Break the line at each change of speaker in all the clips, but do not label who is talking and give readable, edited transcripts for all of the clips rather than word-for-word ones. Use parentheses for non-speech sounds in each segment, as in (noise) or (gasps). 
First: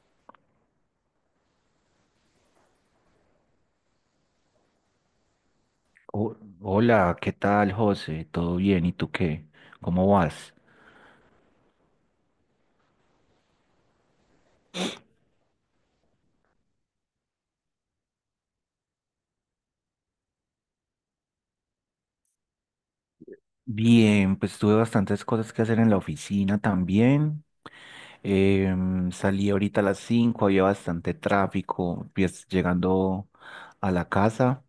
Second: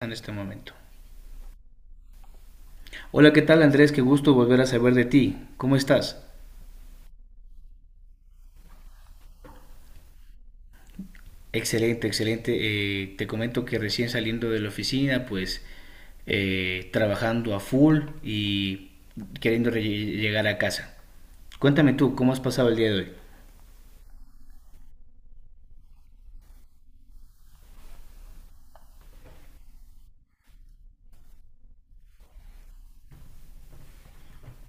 En este momento. Hola, ¿qué tal Andrés? Qué gusto volver a saber de ti. ¿Cómo estás?
Ho- hola, ¿qué tal, José? ¿Todo bien? ¿Y tú qué? ¿Cómo vas?
Excelente, excelente. Te comento que recién saliendo de la oficina, pues trabajando a full y queriendo llegar a casa. Cuéntame tú, ¿cómo has pasado el día de hoy?
Bien, pues tuve bastantes cosas que hacer en la oficina también. Salí ahorita a las 5, había bastante tráfico, pues, llegando a la casa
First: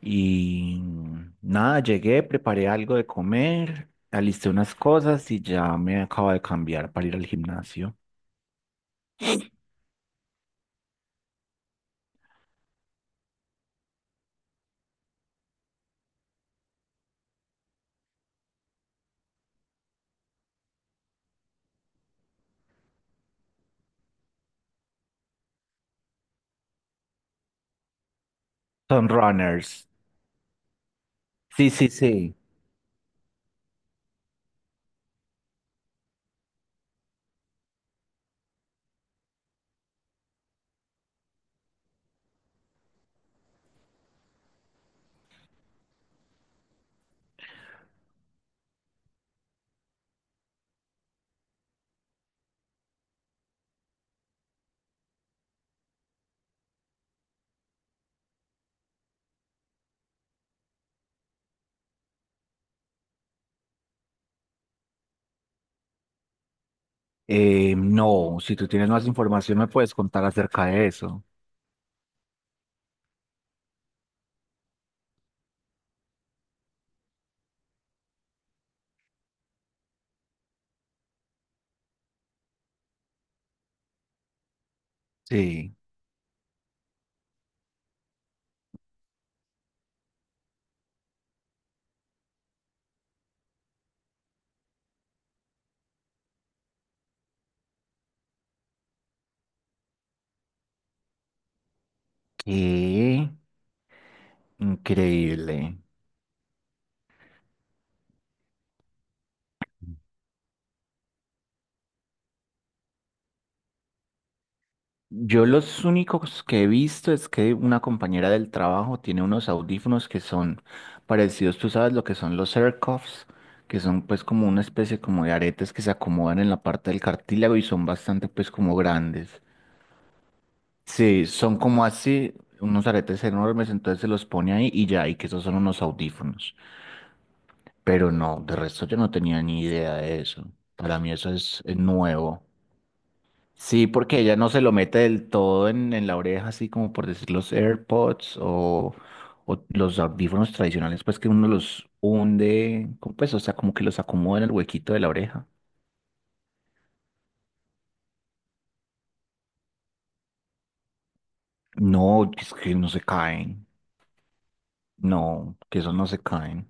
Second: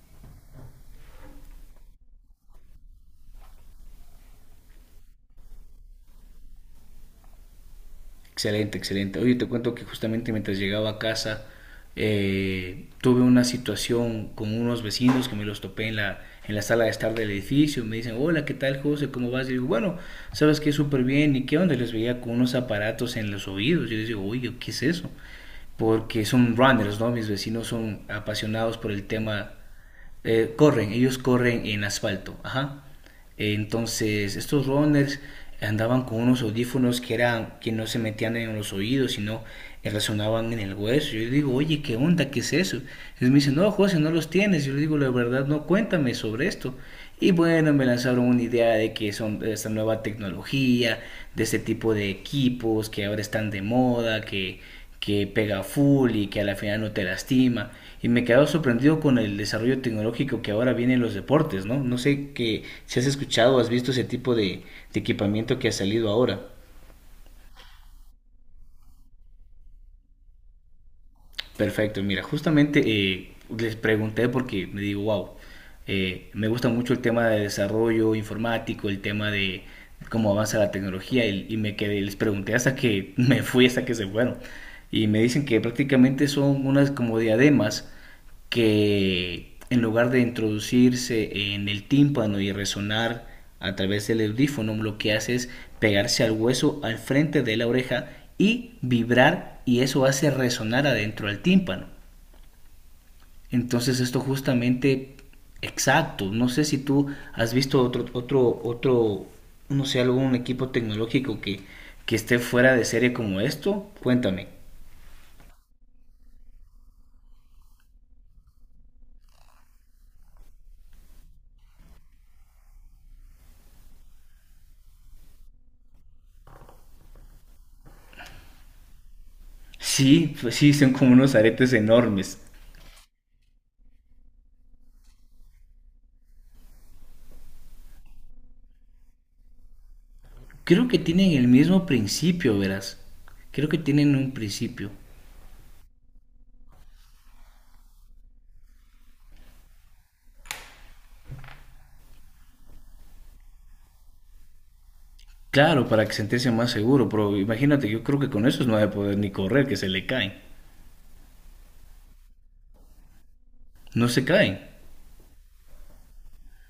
y nada, llegué, preparé algo de comer, alisté unas cosas y ya me acabo de cambiar para ir al gimnasio.
Excelente, excelente. Oye, te cuento que justamente mientras llegaba a casa tuve una situación con unos vecinos que me los topé en la sala de estar del edificio. Me dicen, hola, ¿qué tal, José? ¿Cómo vas? Y digo, bueno, sabes que súper bien. ¿Y qué onda? Les veía con unos aparatos en los oídos. Yo les digo, oye, ¿qué es eso? Porque son runners, ¿no? Mis vecinos son apasionados por el
Son
tema,
runners.
corren, ellos corren
Sí,
en
sí, sí.
asfalto, ajá. Entonces, estos runners andaban con unos audífonos que eran que no se metían en los oídos, sino resonaban en el hueso. Yo le digo, oye, ¿qué onda? ¿Qué es eso? Y me dice, no, José, no los tienes. Yo le digo, la verdad, no, cuéntame sobre esto. Y bueno, me lanzaron una idea de que son de esta nueva tecnología, de este tipo de equipos que ahora están de moda, que pega full y que a la final no te lastima. Y me he quedado sorprendido con el desarrollo tecnológico que ahora viene en los deportes, ¿no? No sé que, si has escuchado o has visto ese tipo de equipamiento que ha salido ahora.
No, si tú tienes más información me puedes contar acerca de eso.
Perfecto, mira, justamente les pregunté porque me digo, wow, me gusta mucho el tema de desarrollo informático, el tema de cómo avanza la tecnología y me quedé, les pregunté hasta que (laughs) me fui, hasta que se fueron. Y me dicen que
Sí.
prácticamente son unas como diademas que en lugar de introducirse en el tímpano y resonar a través del audífono, lo que hace es pegarse al hueso al frente de la oreja y vibrar y eso hace resonar adentro del tímpano.
Qué
Entonces esto justamente
increíble.
exacto, no sé si tú has visto otro no sé algún equipo tecnológico que esté fuera de serie como esto, cuéntame.
Yo los únicos que he visto es que una compañera del trabajo tiene unos audífonos que son parecidos, tú sabes lo que son los AirCuffs, que son pues como una especie como de aretes que se acomodan en la parte del cartílago y son bastante pues como grandes.
Sí, pues sí, son como
Sí,
unos
son
aretes
como así,
enormes.
unos aretes enormes, entonces se los pone ahí y ya, y que esos son unos audífonos. Pero no, de resto yo no tenía ni idea de eso.
Creo que
Para mí eso
tienen el
es
mismo
nuevo.
principio, verás. Creo que
Sí,
tienen
porque
un
ella no se lo
principio.
mete del todo en la oreja, así como por decir los AirPods o los audífonos tradicionales, pues que uno los hunde, como pues, o sea, como que los acomoda en el huequito de la oreja.
Claro, para que sentirse más seguro, pero imagínate, yo creo que con esos no va a poder ni correr, que se le caen.
No, es que no se caen.
No se caen.
No, que esos no se caen.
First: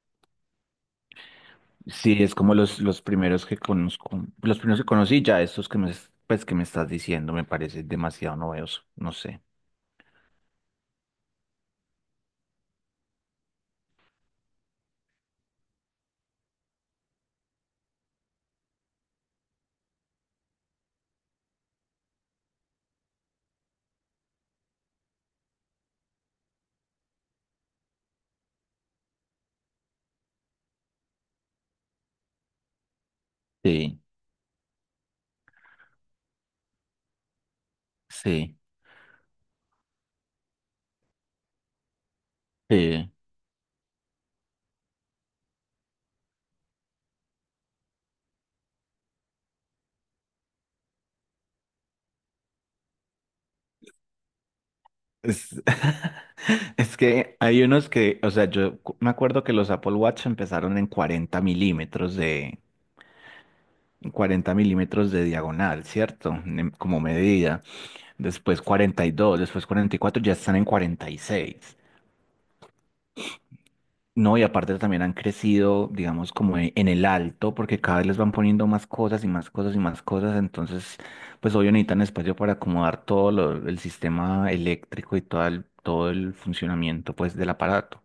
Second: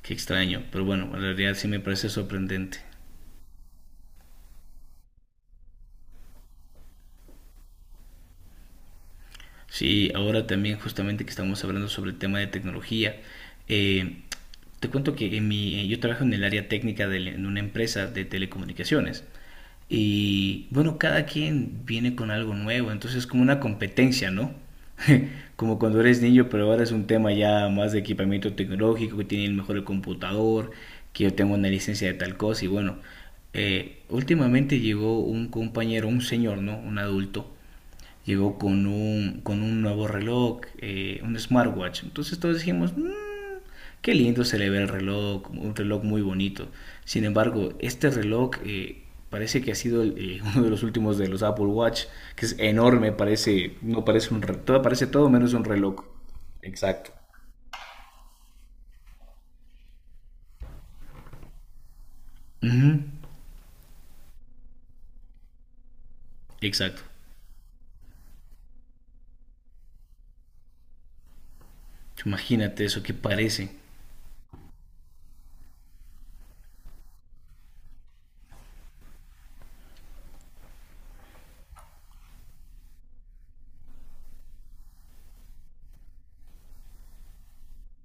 Qué extraño, pero bueno, en realidad sí me parece
Sí, es como
sorprendente.
los primeros que conozco, los primeros que conocí, ya estos que me, pues, que me estás diciendo, me parece demasiado novedoso, no sé.
Sí, ahora también justamente que estamos hablando sobre el tema de tecnología, eh, te cuento que en yo trabajo en el área técnica de, en una empresa de telecomunicaciones y bueno, cada quien viene con algo nuevo, entonces es como una competencia, ¿no? (laughs) Como cuando eres niño, pero ahora es un tema ya más de equipamiento tecnológico, que tiene el mejor computador, que yo tengo una licencia de tal cosa y bueno,
Sí,
últimamente llegó un compañero, un señor, ¿no? Un adulto.
sí,
Llegó con un nuevo reloj, un smartwatch. Entonces todos dijimos, "Mm,
sí.
qué lindo se le ve el reloj, un reloj muy bonito". Sin embargo, este reloj parece que ha sido (laughs) uno de los últimos de los Apple Watch, que es enorme, parece, no parece un reloj, parece todo menos
Es,
un
(laughs)
reloj.
es
Exacto.
que hay unos que, o sea, yo me acuerdo que los Apple Watch empezaron en
Ujú.
40 mm de diagonal, ¿cierto? Como
Exacto.
medida. Después 42, después 44, ya están en 46.
Imagínate eso qué parece.
No, y aparte también han crecido, digamos, como en el alto, porque cada vez les van poniendo más cosas y más cosas y más cosas. Entonces, pues obvio necesitan espacio para acomodar todo el sistema eléctrico y todo el funcionamiento, pues, del aparato.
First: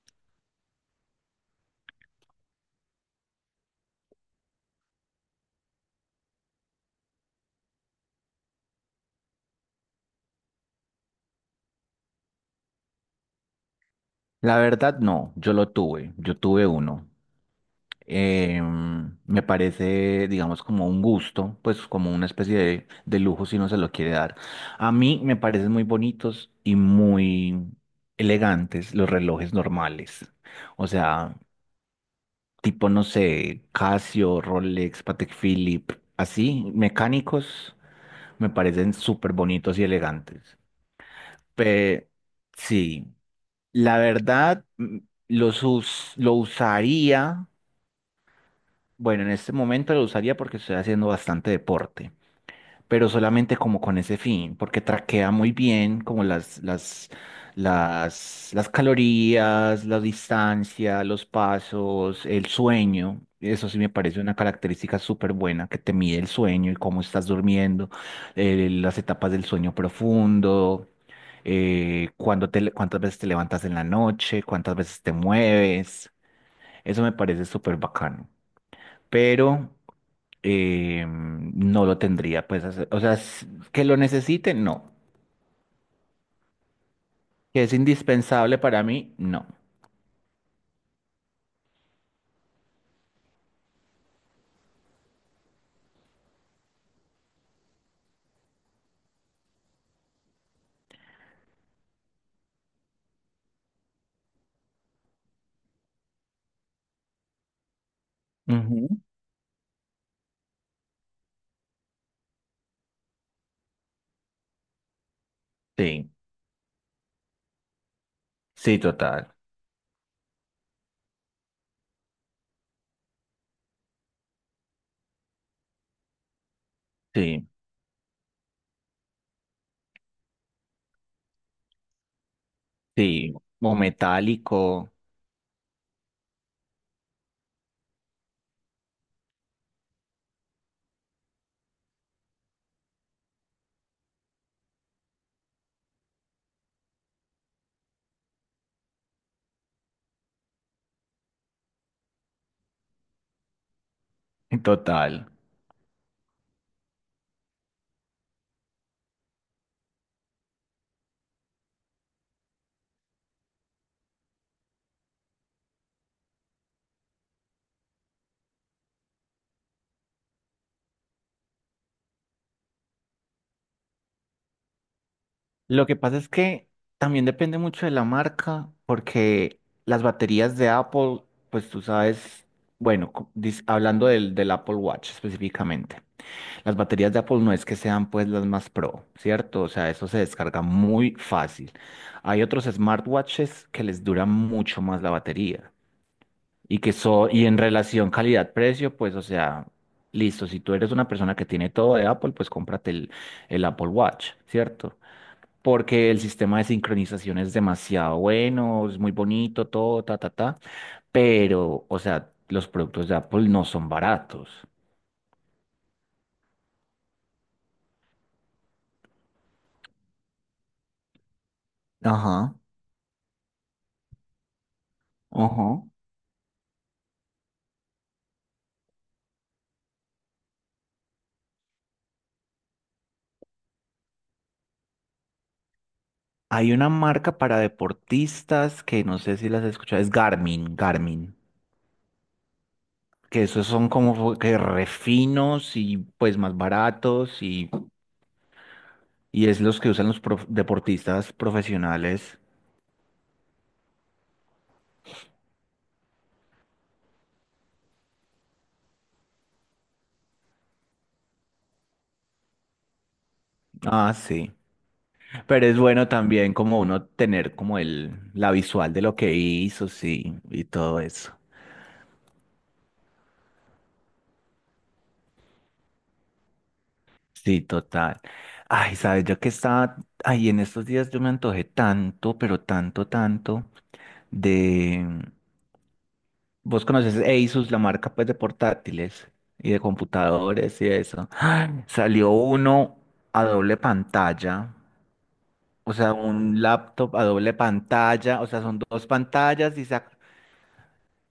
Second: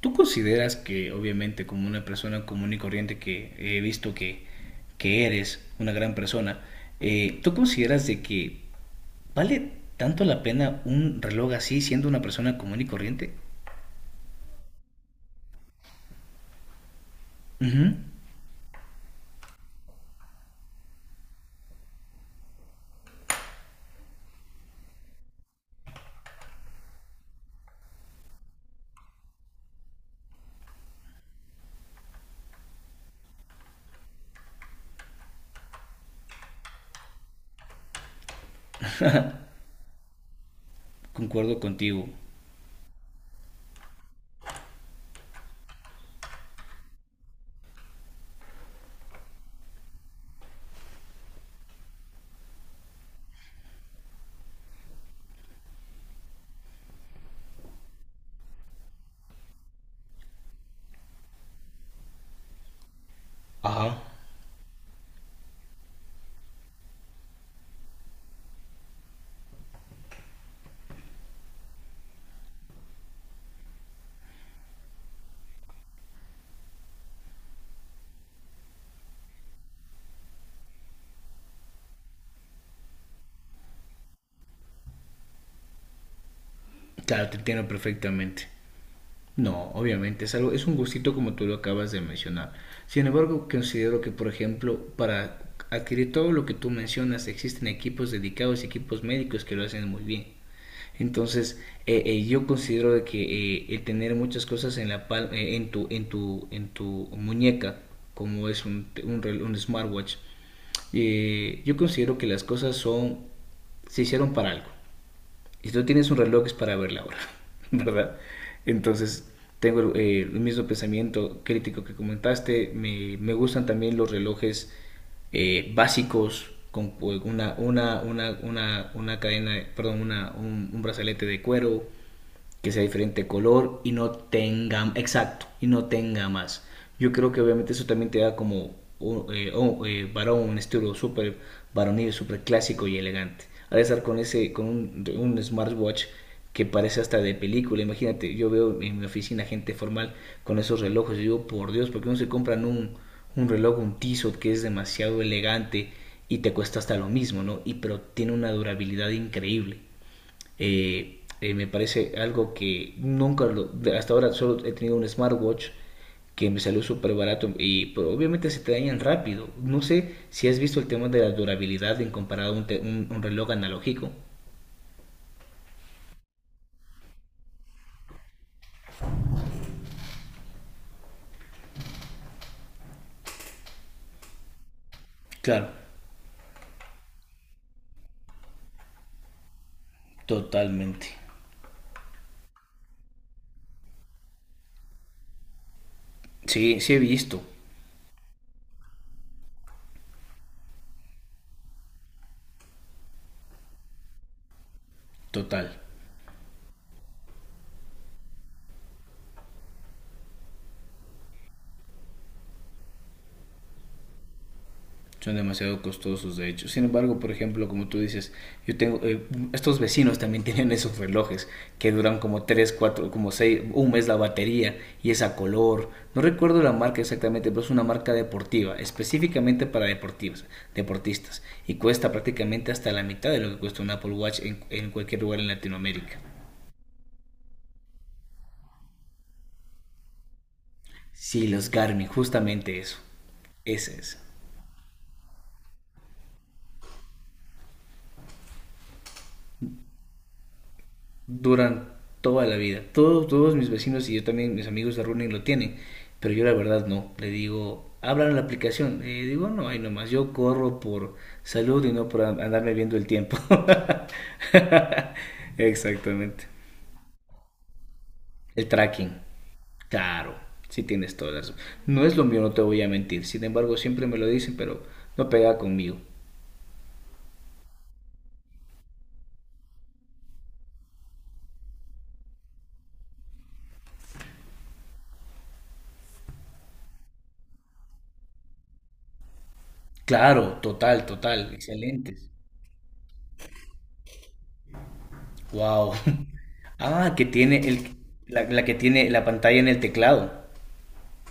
¿Tú consideras que, obviamente, como una persona común y corriente que he visto que eres una gran persona, ¿tú consideras de que vale tanto la pena un reloj así siendo una persona común y corriente?
La verdad, no, yo lo tuve, yo tuve uno.
Ujú.
Me parece, digamos, como un gusto, pues como una especie de lujo si no se lo quiere dar. A mí me parecen muy bonitos y muy elegantes los relojes normales. O sea, tipo, no sé, Casio, Rolex, Patek Philippe, así, mecánicos, me parecen súper bonitos y elegantes.
Concuerdo
Pe-
contigo.
sí. La verdad, lo usaría, bueno, en este momento lo usaría porque estoy haciendo bastante deporte, pero solamente como con ese fin, porque traquea muy bien como las calorías, la distancia, los pasos, el sueño. Eso sí me
Ajá.
parece una característica súper buena, que te mide el sueño y cómo estás durmiendo, las etapas del sueño profundo, cuándo cuántas veces te levantas en la noche, cuántas veces te mueves. Eso me parece súper bacano. Pero no lo tendría, pues, o sea, que lo necesite, no.
Claro, te
Que
entiendo
es
perfectamente.
indispensable para mí, no.
No, obviamente, es algo, es un gustito como tú lo acabas de mencionar. Sin embargo, considero que, por ejemplo, para adquirir todo lo que tú mencionas, existen equipos dedicados, equipos médicos que lo hacen muy bien. Entonces, yo considero de que el tener muchas cosas en la en en tu muñeca, como es
Ujú.
un smartwatch, yo considero que las cosas son, se hicieron para algo. Y si tú tienes
Sí,
un reloj es para ver la hora, (laughs) ¿verdad?
sí,
Entonces,
total.
tengo el mismo pensamiento crítico que comentaste. Me gustan también los relojes básicos con
Sí,
una cadena, perdón, un brazalete de cuero que sea diferente
sí, o
color y no tenga,
metálico,
exacto, y no tenga más. Yo creo que obviamente eso también te da como varón, un estilo súper varonil, súper clásico y elegante. Al estar con, ese, con un smartwatch que parece hasta de película, imagínate, yo veo en mi oficina gente formal con esos relojes y digo, por Dios, ¿por qué no se compran un reloj, un Tissot que es
(laughs)
demasiado
total.
elegante y te cuesta hasta lo mismo, ¿no? Y pero tiene una durabilidad increíble. Me parece algo que nunca, hasta ahora solo he tenido un smartwatch que me salió súper barato y pero obviamente se te dañan rápido. No sé si has visto el tema de la durabilidad en comparado a un reloj analógico.
Lo que pasa es que también depende mucho de la marca, porque las baterías de Apple, pues tú sabes, bueno, hablando del, del Apple Watch
Claro,
específicamente. Las baterías de Apple no es que sean pues las más pro, ¿cierto? O sea, eso se descarga
totalmente.
muy fácil. Hay otros smartwatches que les dura mucho más la batería y
Sí, sí
que
he
son,
visto,
y en relación calidad-precio, pues, o sea, listo, si tú eres una persona que tiene todo de Apple, pues cómprate el Apple Watch, ¿cierto?
total.
Porque el sistema de sincronización es demasiado bueno, es muy bonito, todo, ta, ta, ta, pero, o sea, los productos de Apple no son baratos.
Son demasiado costosos de hecho. Sin embargo, por ejemplo, como tú dices, yo tengo estos vecinos también (laughs) tienen esos relojes que duran como
Ajá,
3, 4, como seis un mes la batería y es a
ajá.
color. No recuerdo la marca exactamente, pero es una marca deportiva, específicamente para deportivos, deportistas y cuesta prácticamente hasta la mitad de lo que cuesta un Apple Watch en cualquier lugar en Latinoamérica.
Hay una marca para deportistas que no sé si las has escuchado, es Garmin, Garmin,
Sí, los Garmin, justamente eso.
que esos son
Ese es.
como que refinos y pues más baratos y es los que usan los deportistas
Duran
profesionales.
toda la vida. Todos mis vecinos y yo también, mis amigos de Running lo tienen, pero yo la verdad no. Le digo, abran la aplicación. Digo, no, hay nomás, yo corro por salud y no por andarme viendo el tiempo.
Ah, sí.
(laughs)
Pero es bueno
Exactamente.
también como uno tener como el, la
El
visual de lo
tracking,
que hizo,
claro,
sí, y
sí
todo
tienes
eso.
todas las... No es lo mío, no te voy a mentir. Sin embargo, siempre me lo dicen, pero no pega conmigo.
Sí, total. Ay, sabes, yo que estaba, ay, en estos días yo me antojé tanto, pero tanto, tanto. Vos conoces Asus, la marca pues de portátiles y de
Claro,
computadores y
total,
eso. (gasps)
total,
¡Ay!
excelentes.
Salió uno a doble pantalla, o
Wow. (laughs)
sea, un
Ah,
laptop
que
a doble
tiene
pantalla, o sea,
la que
son dos
tiene la pantalla en
pantallas
el
y
teclado.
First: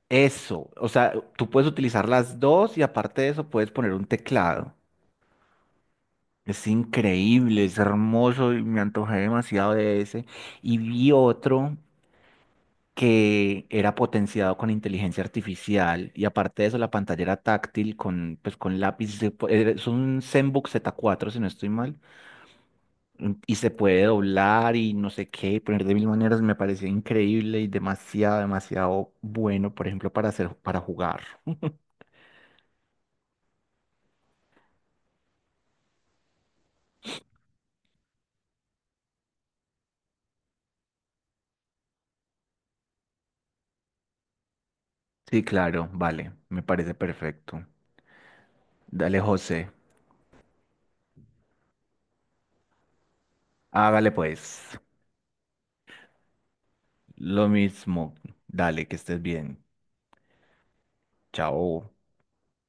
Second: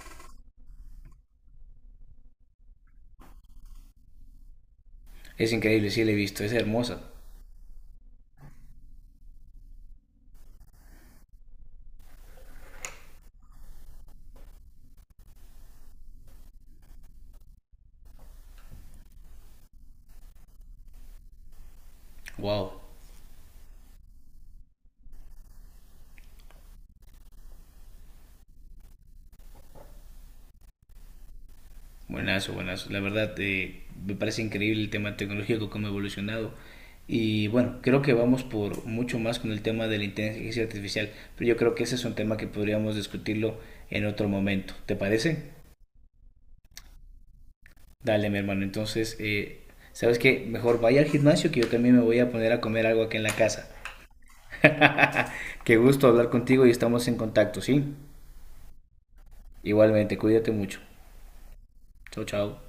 eso, o sea, tú puedes utilizar las dos y aparte de eso puedes poner un teclado.
Es increíble, sí la he visto, es
Es
hermosa.
increíble, es hermoso y me antojé demasiado de ese. Y vi otro que era potenciado con inteligencia artificial y aparte de eso la pantalla era táctil con, pues, con lápiz, es un ZenBook Z4 si no estoy mal.
Wow.
Y se puede doblar y no sé qué, poner de mil maneras, me parecía increíble y demasiado, demasiado bueno, por ejemplo, para hacer, para jugar.
Buenazo, buenazo. La verdad, me parece increíble el tema tecnológico, cómo ha evolucionado. Y bueno, creo que vamos por mucho más con el tema de la inteligencia artificial, pero yo creo que ese es un tema que podríamos discutirlo en otro momento. ¿Te parece?
Sí, claro, vale, me parece perfecto.
Dale, mi hermano. Entonces,
Dale, José,
¿sabes qué? Mejor vaya al gimnasio que yo también me voy a poner a comer algo aquí en la casa.
hágale pues,
(laughs) Qué gusto hablar contigo y estamos en
lo
contacto, ¿sí?
mismo, dale, que estés bien,
Igualmente, cuídate mucho.
chao.
Chao, chao.